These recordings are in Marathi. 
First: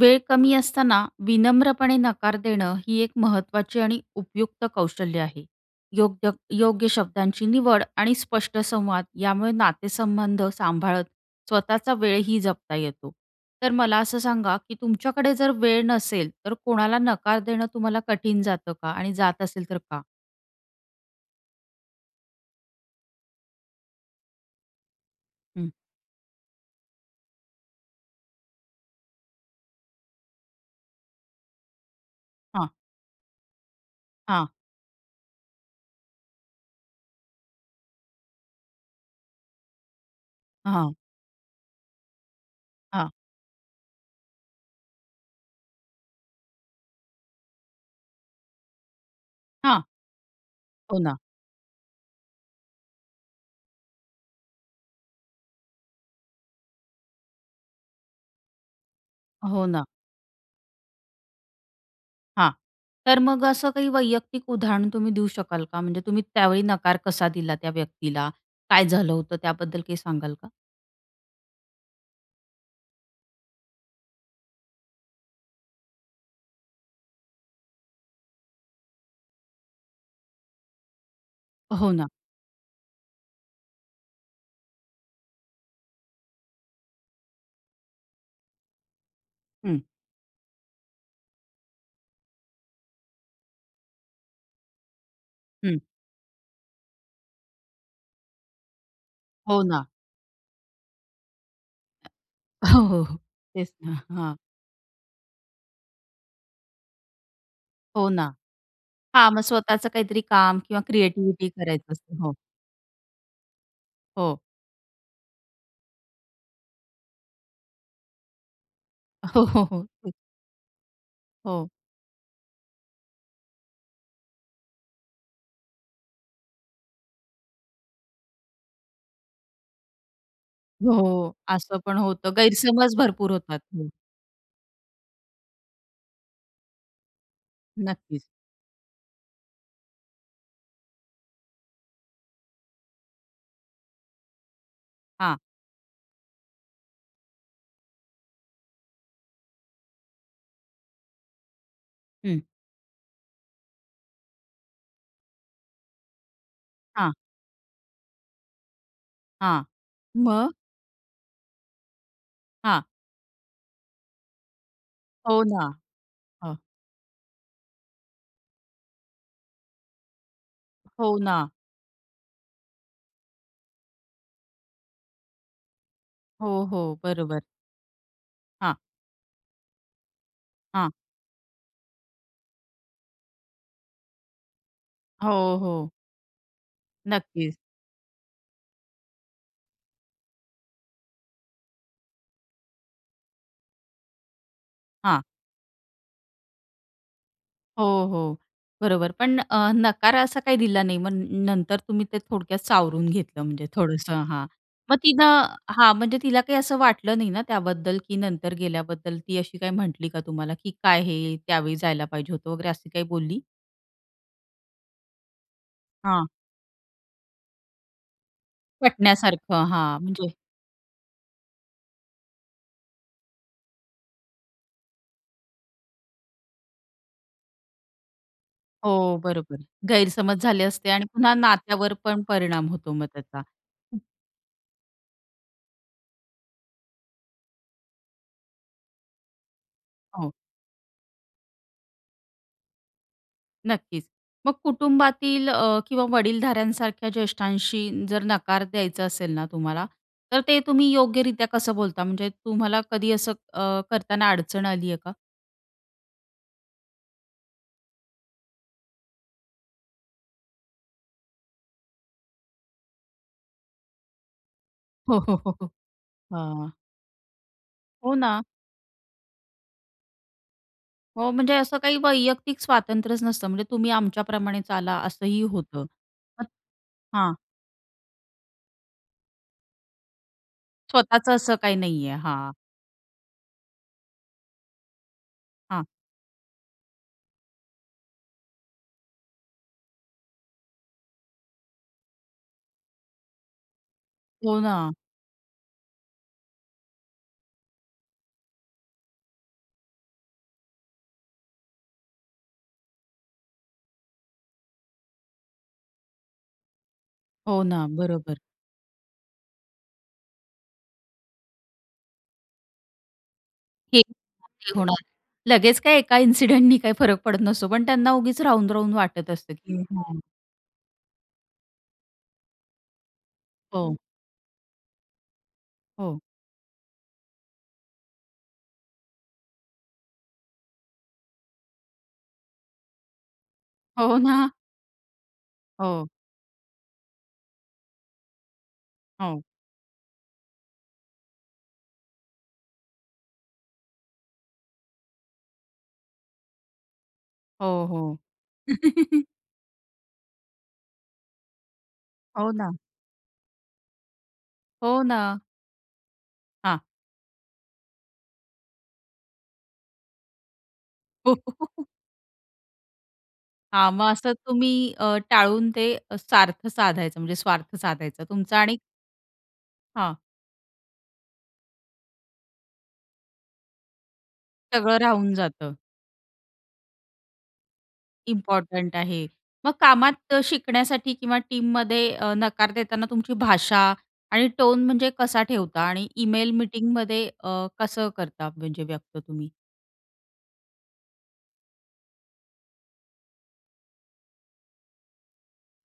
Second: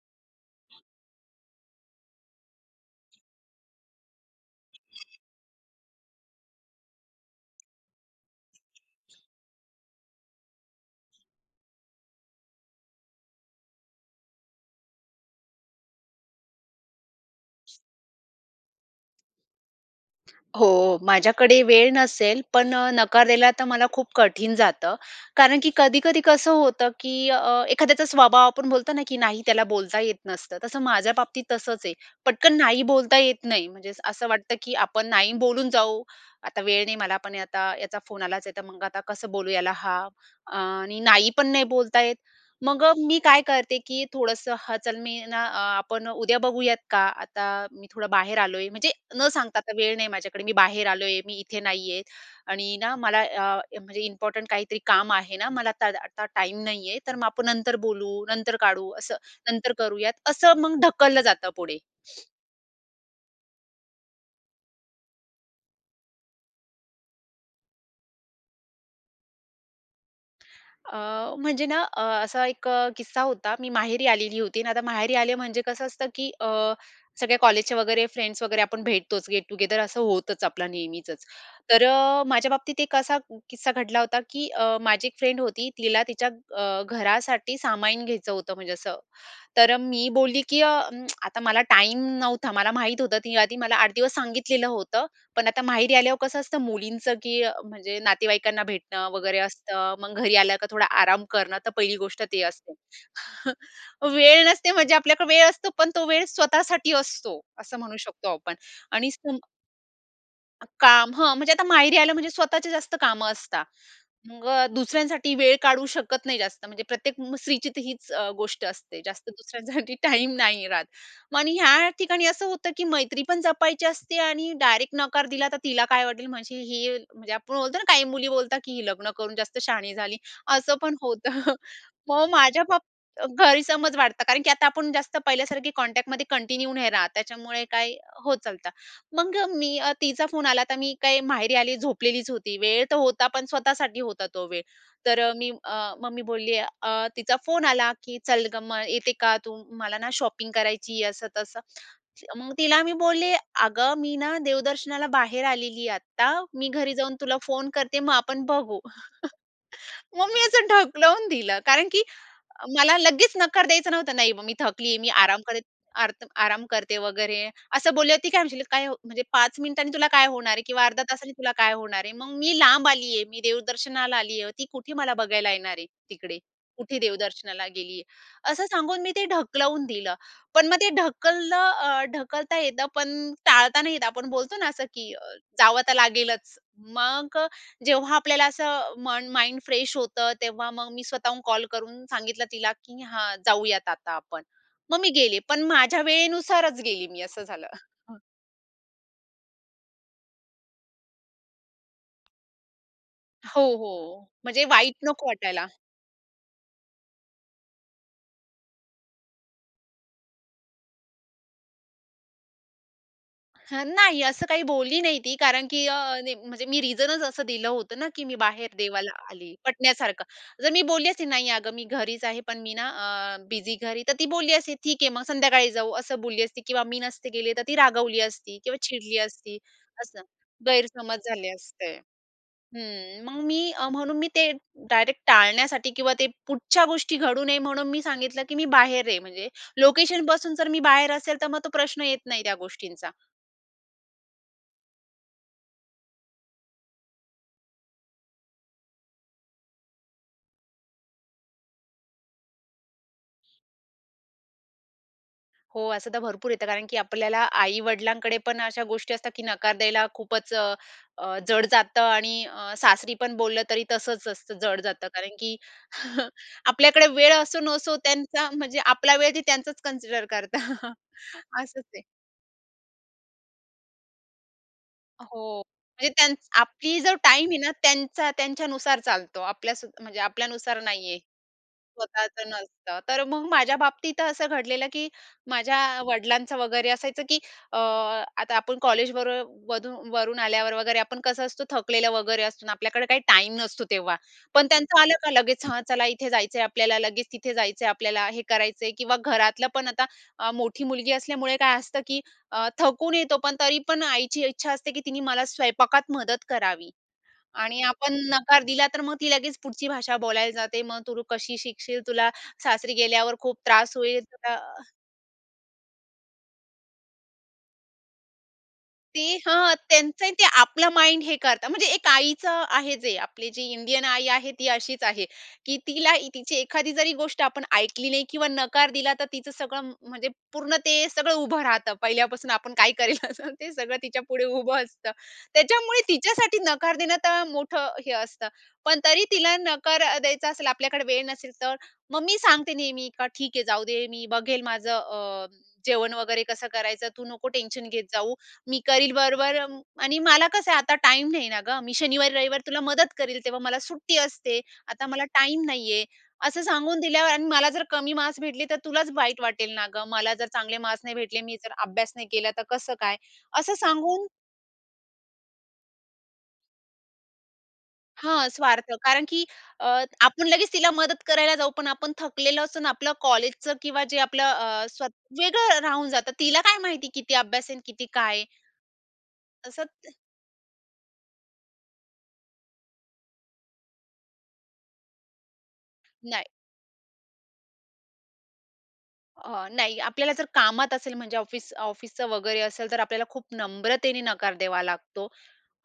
वेळ कमी असताना विनम्रपणे नकार देणं ही एक महत्वाची आणि उपयुक्त कौशल्य आहे. योग्य योग्य शब्दांची निवड आणि स्पष्ट संवाद यामुळे नातेसंबंध सांभाळत स्वतःचा वेळही जपता येतो. तर मला असं सांगा की तुमच्याकडे जर वेळ नसेल तर कोणाला नकार देणं तुम्हाला कठीण जातं का? आणि जात असेल तर का? हो, माझ्याकडे वेळ नसेल पण अ, नकार दिला तर मला खूप कठीण जातं. कारण की हं. कधी, कधी कसं होतं की अ, एखाद्याचा स्वभाव आपण बोलतो ना की नाही त्याला बोलता येत नसतं तसं माझ्या बाबतीत तसंच आहे. पटकन हां. नाही बोलता येत नाही म्हणजे असं हां. वाटतं की आपण नाही बोलून जाऊ. आता वेळ नाही मला पण आता याचा फोन आलाच आहे तर मग आता कसं बोलू याला हां, अ, हां. आणि नाही पण नाही बोलता येत मग हां. मी काय करते की थोडंसं हं, चल मी ना आपण उद्या बघूयात का आता मी थोडं बाहेर आलोय म्हणजे न सांगता आता हां. वेळ नाही माझ्याकडे मी बाहेर हो, ना. आलोय मी इथे नाहीये आणि ना मला अ, म्हणजे इम्पॉर्टंट काहीतरी काम आहे ना मला आता दा आता टाईम नाहीये तर मग आपण नंतर बोलू, नंतर काढू, असं हो, नंतर ना. करूयात असं मग ढकललं जातं पुढे. हां. तर मग असं काही वैयक्तिक उदाहरण तुम्ही देऊ शकाल का? म्हणजे तुम्ही त्यावेळी नकार कसा दिला त्या व्यक्तीला? काय झालं होतं त्याबद्दल काही सांगाल का? अ, म्हणजे ना अ, असा एक किस्सा होता मी माहेरी आलेली होती आणि आता माहेरी आले म्हणजे कसं असतं की अ, सगळ्या कॉलेजचे वगैरे फ्रेंड्स वगैरे आपण भेटतोच गेट टुगेदर असं होतच आपला नेहमीचच तर हो ना. अ, माझ्या बाबतीत एक असा किस्सा घडला होता की अ, माझी एक फ्रेंड होती तिला तिच्या अ, घरासाठी सामान घ्यायचं होतं म्हणजे असं तर हं. मी बोलली की अ, आता मला टाईम नव्हता मला माहित होतं आधी मला 8 दिवस सांगितलेलं होतं. पण आता हं. माहेरी आल्यावर कसं असतं मुलींचं की अ, म्हणजे नातेवाईकांना भेटणं वगैरे हो, ना. असतं मग घरी आल्यावर थोडा आराम करणं तर पहिली गोष्ट ती असते. हो, हो, हो, तेच ना हां. वेळ नसते म्हणजे आपल्याकडे वेळ असतो पण तो वेळ स्वतःसाठी असतो असं म्हणू हो शकतो ना. आपण. आणि हां स्पुंग मग स्वतःच काहीतरी काम किंवा काम हं, क्रिएटिव्हिटी म्हणजे आता करायचं माहेरी आलं असतं म्हणजे हो. स्वतःची जास्त कामं असतात हो. मग दुसऱ्यांसाठी वेळ काढू शकत नाही जास्त, म्हणजे प्रत्येक स्त्रीची तर हीच अ, गोष्ट असते जास्त हो, हो, दुसऱ्यांसाठी हो. टाईम नाही राहत. मग आणि हो. ह्या ठिकाणी असं होतं की मैत्री पण जपायची असते आणि डायरेक्ट नकार दिला तर तिला काय वाटेल म्हणजे ही म्हणजे आपण बोलतो ना काही मुली बोलतात की "ही लग्न करून जास्त शहाणी झाली" असं पण होतं, हो, असं पण मग होतं माझ्या बाबतीत गैरसमज भरपूर होतात. हं. गैरसमज वाटतं कारण की आता आपण जास्त पहिल्यासारखी कॉन्टॅक्टमध्ये कंटिन्यू नाही राहत, त्याच्यामुळे काय नक्कीच. होत चालतं मग मी तिचा फोन आला तर मी काय माहेरी आली, झोपलेलीच होती वेळ तर होता पण स्वतःसाठी होता तो वेळ तर हां. मी अ, मग मी बोलले अ, तिचा फोन आला की "चल गं मग येते का तू मला ना शॉपिंग करायची" असं तसं हं. मग तिला मी बोलले "अगं मी ना देवदर्शनाला बाहेर आलेली आहे आत्ता मी घरी हां. जाऊन तुला फोन करते मग आपण बघू," हां. मग मी मग? असं ढकलून दिलं. कारण की हां. मला लगेच नकार द्यायचं नव्हतं नाही मग "मी थकलीये मी आराम हो, करेत ना आर्त हां. आराम करते वगैरे" eeअसं बोलली. ती काय म्हणशील काय म्हणजे 5 मिनिटांनी तुला काय होणार आहे किंवा अर्ध्या हो तासाने ना. तुला काय होणार आहे. मग मी लांब आली आहे मी देवदर्शनाला आली आहे ती कुठे मला बघायला येणार आहे तिकडे हो, हो कुठे बरोबर. देवदर्शनाला गेली आहे. असं हां. सांगून मी ते ढकलवून दिलं पण मग ते हां. ढकललं, ढकलता येतं पण टाळता नाही येतं. आपण बोलतो ना असं की अ, हो, जावं हो. तर लागेलच मग नक्कीच. जेव्हा आपल्याला असं मन माइंड फ्रेश होतं तेव्हा मग मी स्वतःहून कॉल करून सांगितलं तिला की "हां जाऊयात आता आपण" मग मी हां. गेले पण माझ्या वेळेनुसारच गेली मी असं झालं. हो, हो बरोबर पण अ, नकार असा काही दिला नाही मग नंतर तुम्ही ते थोडक्यात सावरून घेतलं हो, म्हणजे थोडंसं हो हां म्हणजे वाईट मग नको तिनं वाटायला. हां म्हणजे तिला काही असं वाटलं नाही ना त्याबद्दल की नंतर गेल्याबद्दल ती अशी काही म्हटली का तुम्हाला, की काय हे त्यावेळी जायला पाहिजे होतं वगैरे अशी काही बोलली? हं, नाही असं काही बोलली नाही ती कारण की अ, हां. नाही म्हणजे मी रिझनच असं दिलं होतं ना, की मी बाहेर देवाला आली पटण्यासारखं हां पटण्यासारखं. म्हणजे जर मी बोलली असते "नाही अगं मी घरीच आहे पण मी ना अ, बिझी घरी" तर ती बोलली असती "ठीक आहे मग संध्याकाळी जाऊ" असं बोलली असती किंवा मी नसते गेली तर ती रागवली असती किंवा हो, चिडली बरोबर असती असं गैरसमज झाले असते आणि गैरसमज पुन्हा झाले नात्यावर असते. पण परिणाम होतो मग हं त्याचा. मग मी हं. म्हणून मी ते डायरेक्ट टाळण्यासाठी किंवा ते पुढच्या गोष्टी घडू नये म्हणून मी सांगितलं की मी बाहेर आहे म्हणजे हो. लोकेशनपासून जर मी बाहेर असेल तर मग तो प्रश्न येत नाही त्या गोष्टींचा. नक्कीच. मग कुटुंबातील अ, किंवा वडीलधाऱ्यांसारख्या ज्येष्ठांशी जर नकार द्यायचा असेल ना तुम्हाला, तर ते तुम्ही योग्यरीत्या कसं बोलता? म्हणजे तुम्हाला कधी असं अ, करताना अडचण आली आहे का? हो, असं तर भरपूर येतं. कारण की आपल्याला आई-वडिलांकडे पण अशा गोष्टी असतात, की नकार द्यायला खूपच अ, अ, जड जातं आणि अ, सासरीपण बोललं तरी तसंच असतं, जड जातं. हो, कारण हो, की हो. हां. आपल्याकडे वेळ असो नसो, हो ना. त्यांचा म्हणजे आपला वेळ ते त्यांचाच कन्सिडर करतात. हो, म्हणजे असं असंच काही आहे. वैयक्तिक स्वातंत्र्यच नसतं. म्हणजे तुम्ही आमच्याप्रमाणे चाला, असंही हो, होतं. म्हणजे त्यानं आपली जर हां. टाईम आहे ना, त्यांचा त्यांच्यानुसार चालतो. आपल्या स म्हणजे आपल्यानुसार नाही आहे. स्वतःचं असं काही नाही आहे, स्वतःचं हां. नसतं. तर मग माझ्या बाबतीत असं घडलेलं, की माझ्या हां. वडिलांचं वगैरे असायचं, की अ, आता आपण कॉलेजबरोबर वधू वरून आल्यावर वगैरे आपण कसं असतो, थकलेलं वगैरे असतो ना, आपल्याकडे काही टाईम नसतो. तेव्हा हो पण ना. त्यांचं आलं का लगेच, "हा चला, इथे जायचं आहे आपल्याला. लगेच तिथे जायचं आहे आपल्याला. हे करायचं आहे." किंवा घरातलं पण आता अ, मोठी मुलगी असल्यामुळे काय असतं, की अ, थकून येतो पण तरी पण आईची इच्छा असते, की तिने मला स्वयंपाकात मदत करावी हो आणि ना, आपण बरोबर. नकार दिला तर मग ती लगेच पुढची भाषा बोलायला जाते, "मग तू कशी शिकशील? तुला सासरी गेल्यावर खूप त्रास हे होईल," तुला [unintelligible] अ होणार, लगेच काही एका इन्सिडेंटनी काही फरक पडत नसतो, पण त्यांना उगीच राहून-राहून ते वाटत असतं, हं, की हं. त्यांचं ते आपलं माइंड हे करतात. म्हणजे एक आईचं आहे, जे आपली जी हो. इंडियन आई आहे ती अशीच आहे, की तिला हो. तिची एखादी जरी गोष्ट आपण ऐकली नाही किंवा नकार दिला तर तिचं सगळं म्हणजे पूर्ण ते सगळं उभं राहतं पहिल्यापासून. आपण काय करेल असं ते सगळं हो तिच्या पुढे ना. उभं असतं. त्याच्यामुळे हो. तिच्यासाठी नकार देणं तर मोठं हे असतं. पण तरी हो. तिला नकार अ, द्यायचा असेल, आपल्याकडे वेळ नसेल, तर मग मी सांगते नेहमी, का ठीक आहे जाऊ दे, मी बघेल माझं अ, जेवण वगैरे कसं करायचं. "तू नको हो, टेन्शन घेत हो. जाऊ. मी करील बरोबर आणि मला कसं आहे, आता टाईम नाही ना गं. मी हो शनिवारी-रविवारी ना. तुला मदत करेल. तेव्हा मला सुट्टी असते. हो आता ना. मला टाईम नाही आहे," असं हां. सांगून दिल्यावर आणि मला जर कमी मार्क्स भेटले तर तुलाच वाईट वाटेल ना गं. मला जर चांगले मार्क्स नाही भेटले, मी जर अभ्यास नाही केला, तर कसं काय? असं हां, मग सांगून असं तुम्ही अ, टाळून ते सार्थ साधायचं म्हणजे स्वार्थ साधायचं हां, तुमचं आणि स्वार्थ. कारण की अ, हां. आपण लगेच तिला मदत करायला जाऊ. पण आपण थकलेलं असून आपलं कॉलेजचं किंवा जे आपलं अ, सगळं स्व राहून जातं. वेगळं राहून जातं. तिला काय माहिती, किती अभ्यास आहे अन किती काय आहे. इम्पोर्टंट आहे. मग असं ते कामात शिकण्यासाठी किंवा टीममध्ये अ, नकार देताना तुमची भाषा आणि टोन म्हणजे कसा ठेवता आणि नाही. इमेल, मीटिंगमध्ये अ, कसं करता म्हणजे व्यक्त तुम्ही? अ, नाही. आपल्याला जर कामात असेल, म्हणजे ऑफिस ऑफिसचं वगैरे असेल, तर आपल्याला खूप नम्रतेने नकार द्यावा लागतो.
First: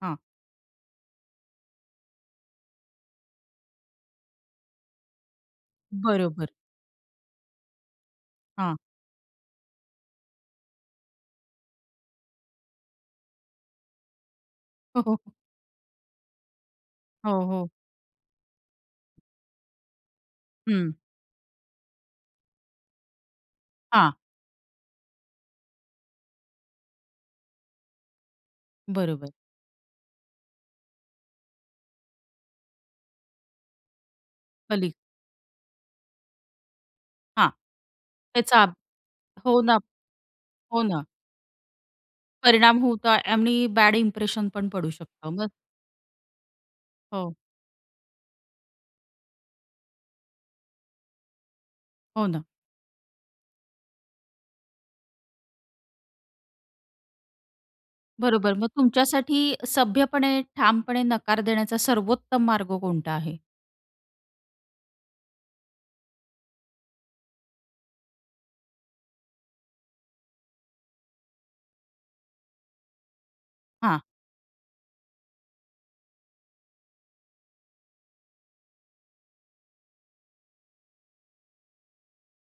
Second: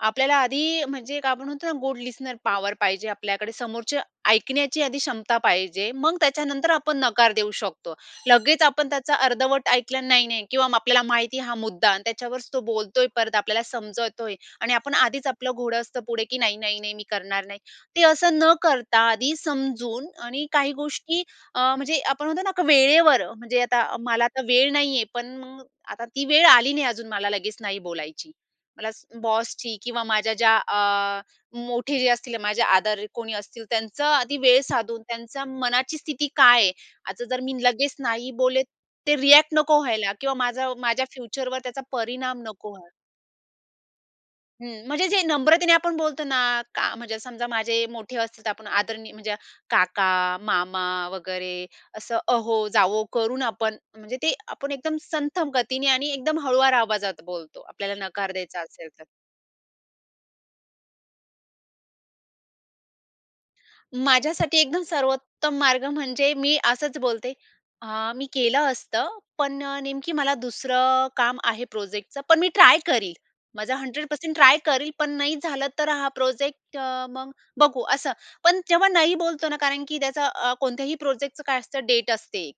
हां. आपल्याला आधी अ, म्हणजे काय आपण म्हणतो ना, गुड लिस्टनर पॉवर पाहिजे आपल्याकडे. समोरचं ऐकण्याची आधी क्षमता पाहिजे. मग बरोबर. त्याच्यानंतर आपण नकार देऊ शकतो. लगेच हां. आपण त्याचा अर्धवट ऐकला, नाही, नाही किंवा आपल्याला माहिती आहे हा मुद्दा आणि त्याच्यावरच तो बोलत आहे, परत आपल्याला समजवतोय आणि आपण आधीच आपलं घोडं असतं पुढे, की "नाही, नाही नाही, मी हो, करणार नाही." हो. ते असं न करता आधी समजून आणि काही हं. गोष्टी अ, म्हणजे आपण म्हणतो ना का, वेळेवर. म्हणजे आता हां. मला आता वेळ नाही आहे, पण मग आता ती वेळ आली नाही अजून मला लगेच नाही बोलायची. मला बरोबर. बॉसची किंवा माझ्या ज्या अ, मोठे जे असतील माझे आदर कोणी असतील, त्यांचं आधी वेळ कलीग. साधून त्यांच्या मनाची स्थिती काय आहे. आता जर हां. मी लगेच नाही त्याचा बोलले, अब ते रिएक्ट हो ना, नको व्हायला किंवा माझं हो ना. माझ्या फ्युचरवर त्याचा परिणाम नको परिणाम व्हायला. होतो आणि बॅड इंप्रेशन पण हं, पडू म्हणजे जे शकतो मग. नम्रतेने आपण बोलतो ना का, म्हणजे हो. समजा माझे मोठे असतील, तर आपण आदरणीय म्हणजे काका, मामा वगैरे असं हो ना. अहो-जावो करून आपण म्हणजे ते आपण एकदम संथ गतीने आणि एकदम हळुवार आवाजात बोलतो, आपल्याला नकार बरोबर. द्यायचा मग असेल तर. तुमच्यासाठी सभ्यपणे, ठामपणे नकार देण्याचा सर्वोत्तम मार्ग कोणता आहे? माझ्यासाठी एकदम सर्वोत्तम मार्ग म्हणजे मी असंच बोलते, "हं, मी केलं असतं. पण अ, नेमकी मला दुसरं काम आहे प्रोजेक्टचं. पण मी ट्राय करील. माझा हां. 100% ट्राय करील. पण नाही झालं तर हा प्रोजेक्ट अ, मग बघू," असं. पण जेव्हा नाही बोलतो ना, कारण की त्याचा अ, कोणत्याही प्रोजेक्टचं अ, काय असतं डेट असते,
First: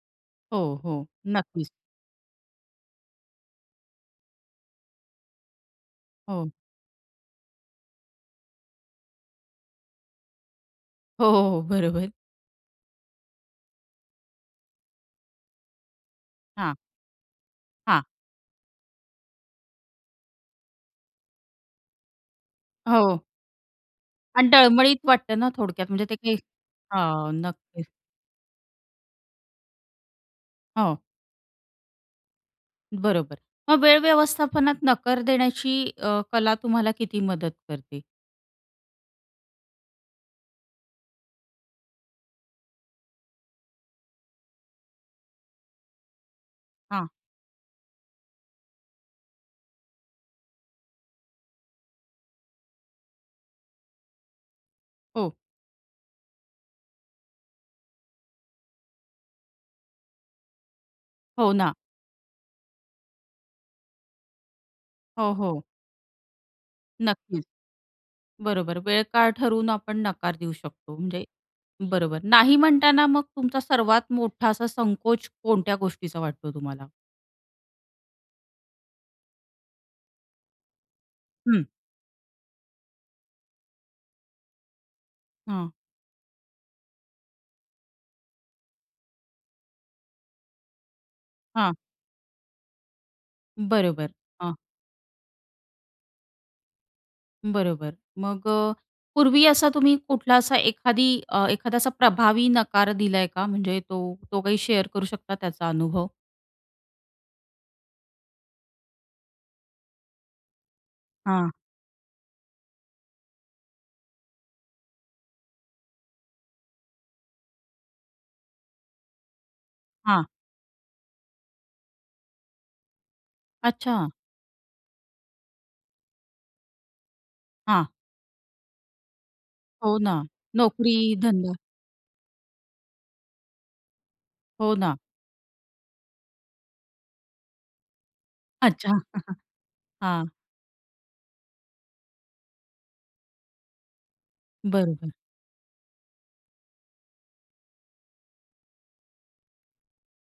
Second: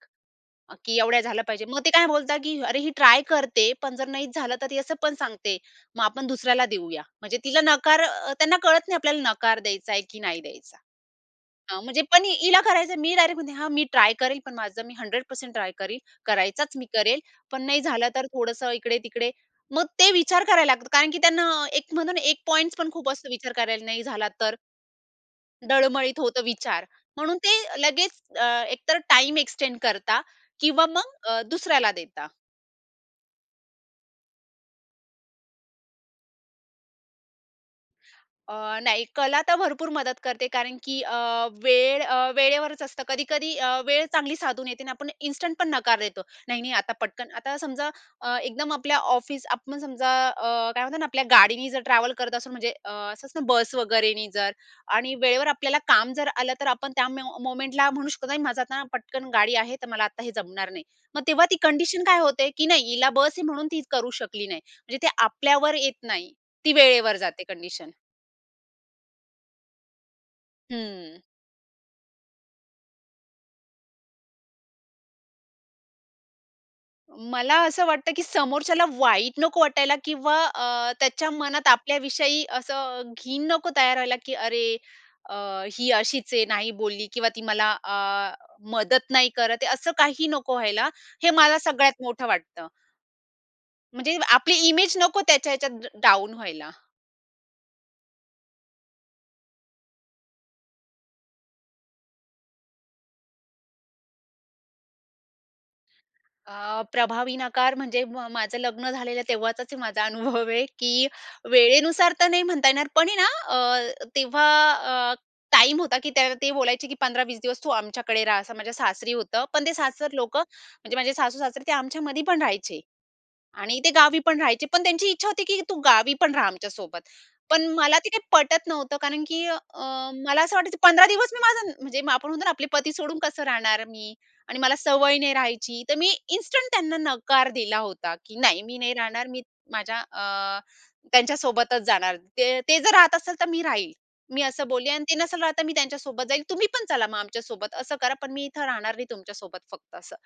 हो, की हो, एवढ्या झालं पाहिजे. नक्कीच. मग ते काय बोलतात, की "अरे, ही ट्राय करते पण जर नाही झालं तर ती असं पण सांगते, मग आपण हो. दुसऱ्याला देऊया." म्हणजे तिला नकार अ, त्यांना कळत नाही, आपल्याला नकार द्यायचा आहे की नाही द्यायचा. हो, हो, अ, म्हणजे बरोबर. पण हिला करायचं आहे. मी डायरेक्ट म्हणते, "हा, मी ट्राय करेल पण माझं मी 100% ट्राय करील. हां. करायचाच मी करेल, पण नाही हां. झालं तर थोडंसं इकडे-तिकडे." मग ते विचार करायला लागतात, कारण की त्यांना एक म्हणतो ना एक पॉइंट्स पण खूप हो. असतो विचार करायला, "नाही झाला आणि तर?" डळमळीत वाटतं ना, थोडक्यात म्हणजे ते डळमळीत काही होतं विचार, हां, म्हणून ते नक्कीच. लगेच अ, एकतर टाईम एक्सटेंड करता किंवा हो. मग अ, दुसऱ्याला देता. बरोबर. मग वेळ व्यवस्थापनात नकार देण्याची अ, कला तुम्हाला किती मदत करते? अ, नाही कला तर भरपूर मदत करते कारण, की अ, वेळ अ, वेळेवरच असतं. कधी-कधी अ, वेळ चांगली साधून येते आणि आपण इन्स्टंट पण नकार देतो. "नाही-नाही आता हां. पटकन" आता समजा अ, एकदम आपल्या ऑफिस आपण समजा अ, काय म्हणतात ना, आपल्या गाडीनी जर ट्रॅव्हल करत असू म्हणजे अ, असं असत ना, बस वगैरेने जर आणि हो. वेळेवर आपल्याला काम जर आलं तर, आपण त्या म्या मोमेंटला म्हणू शकत ना, की माझं आता पटकन गाडी आहे. तर मला आता हे जमणार नाही. मग तेव्हा हो ती ना. कंडिशन काय होते, की नाही हिला बस आहे म्हणून ती करू शकली नाही. म्हणजे ते हो, हो. आपल्यावर येत नाही. ती वेळेवर जाते नक्कीच. कंडिशन. बरोबर वेळ काळ ठरवून आपण नकार देऊ शकतो हं. म्हणजे बरोबर. नाही म्हणताना मग तुमचा सर्वात मोठा असा संकोच कोणत्या गोष्टीचा वाटतो तुम्हाला? मला असं वाटतं, की समोरच्याला वाईट नको वाटायला किंवा अ, त्याच्या हं. मनात आपल्याविषयी असं घीण नको तयार व्हायला, की "अरे! अ, हं. ही अशीच आहे नाही बोलली किंवा ती मला अ, मदत नाही करत आहे." असं काही नको व्हायला. हे मला हां. सगळ्यात मोठं वाटतं. बरोबर, म्हणजे आपली हां. इमेज नको त्याच्या ह्याच्यात ड डाउन व्हायला. बरोबर. मग अ, पूर्वी असा तुम्ही कुठला असा एखादी अ, एखादा असा प्रभावी नकार दिलाय का? म्हणजे तो तो काही शेअर करू शकता त्याचा अनुभव? अ, प्रभावी नकार म्हणजे म माझं लग्न झालेलं तेव्हाचाच हे माझा अनुभव आहे की हां. वेळेनुसार तर नाही म्हणता येणार पण ना अ, तेव्हा अ, टाईम होता की त्याव ते बोलायचे की "15-20 दिवस तू आमच्याकडे राहा," असं माझ्या सासरी होतं. पण ते सासर हां. लोकं म्हणजे माझे सासू-सासरे ते आमच्यामध्ये पण राहायचे. आणि ते अच्छा! गावी पण राहायचे. पण त्यांची इच्छा होती की "तू गावी पण राहा आमच्यासोबत." पण हां. मला ते काही पटत नव्हतं कारण की अ, हो ना, मला असं वाटायचं नोकरी, 15 दिवस मी धंदा. माझं म्हणजे आपण म्हणतो ना आपले पती सोडून कसं राहणार मी? आणि हो मला ना. सवय नाही राहायची, तर मी इन्स्टंट त्यांना नकार दिला होता की "नाही, मी अच्छा. नाही राहणार. मी माझ्या हां. अ, त्यांच्या सोबतच जाणार ते ते जर राहत असतील तर मी राहील." मी असं बोलली अन् बरोबर. "ते नसेल राहत, तर मी त्यांच्यासोबत जाईल. तुम्ही पण चला मग आमच्यासोबत. असं करा. पण मी इथे राहणार नाही तुमच्यासोबत फक्त असं."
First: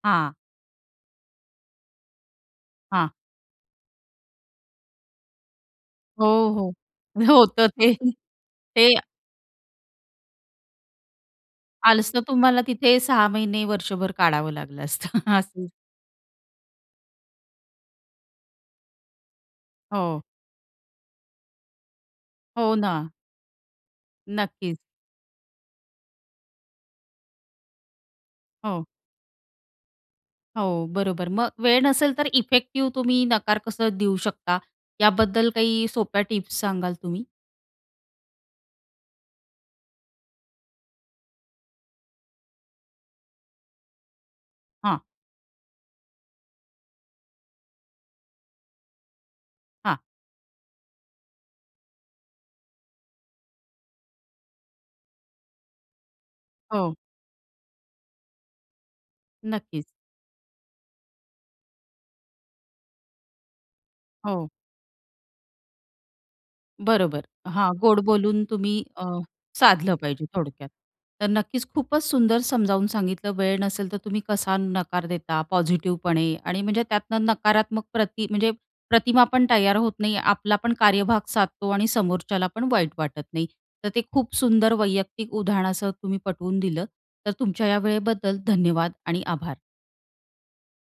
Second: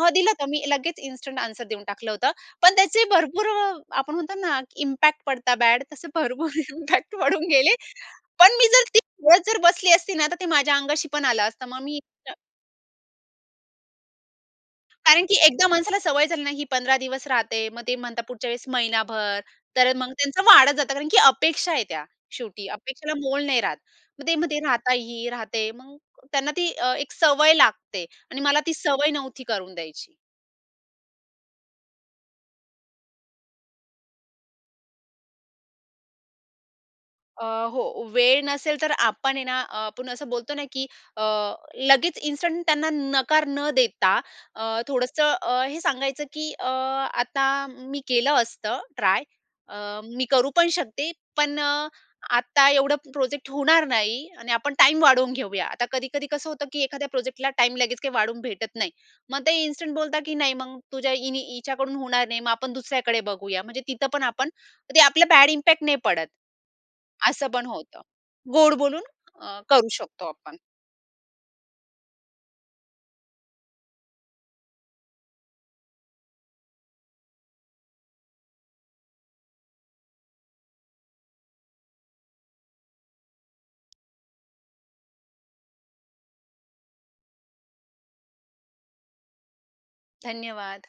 हां, दिलं हां. तर मी लगेच इन्स्टंट आन्सर देऊन टाकलं होतं. पण त्याचे हां. भरपूर आपण म्हणतो ना इम्पॅक्ट पडता बॅड तसे हो, भरपूर हो. इम्पॅक्ट पडून होतं गेले. ते. पण मी जर ते ती [unintelligible] जर बसली असती ना तर ते माझ्या अंगाशी पण आलं असतं, मग मी आलच तर अ तुम्हाला तिथे 6 महिने, वर्षभर काढावं लागलं असतं. कारण की असं एकदा माणसाला सवय झाली नाही ही 15 दिवस राहते, मग ते म्हणतात पुढच्या वेळेस महिनाभर तर मग हो. त्यांचं वाढत जातं. कारण की अपेक्षा आहे त्या शेवटी. हो ना. अपेक्षेला मोल नाही राहत. मग ते मते नक्कीच. राहता ही राहते मग त्यांना ती अ, एक सवय लागते आणि मला ती हो. सवय नव्हती करून द्यायची. हो, बरोबर मग वेळ नसेल तर इफेक्टिव्ह तुम्ही नकार कसं देऊ शकता याबद्दल काही सोप्या टिप्स सांगाल तुम्ही? अ, हो, वेळ नसेल तर आपण आहे ना, अ, आपण असं बोलतो ना, की अ, लगेच इन्स्टंट त्यांना नकार न देता अ, हां. थोडंसं अ, हे सांगायचं, की "अ, आता मी केलं असतं ट्राय अ, हां. मी करू पण शकते. पण अ, आता एवढं प्रोजेक्ट होणार नाही आणि आपण टाईम वाढवून घेऊया." आता कधी-कधी कसं होतं, की हो. एखाद्या प्रोजेक्टला टाईम लगेच काही वाढून भेटत नाही. मग ते नक्कीच. इन्स्टंट बोलतात, की "नाही, मग तुझ्या हिनी हिच्याकडून होणार नाही मग आपण दुसऱ्याकडे बघूया" म्हणजे तिथं पण आपण हो. ते आपलं बॅड इम्पॅक्ट नाही पडत, बरोबर, असं पण हां, गोड होतं. बोलून गोड तुम्ही बोलून अ, करू अ, साधलं शकतो पाहिजे आपण. थोडक्यात. तर नक्कीच खूपच सुंदर समजावून सांगितलं वेळ नसेल तर तुम्ही कसा नकार देता पॉझिटिव्हपणे आणि म्हणजे त्यातनं नकारात्मक प्रती म्हणजे प्रतिमा पण तयार होत नाही आपला पण कार्यभाग साधतो आणि समोरच्याला पण वाईट वाटत नाही. तर ते खूप सुंदर वैयक्तिक उदाहरणासह तुम्ही पटवून दिलं, तर तुमच्या या वेळेबद्दल धन्यवाद आणि आभार. धन्यवाद.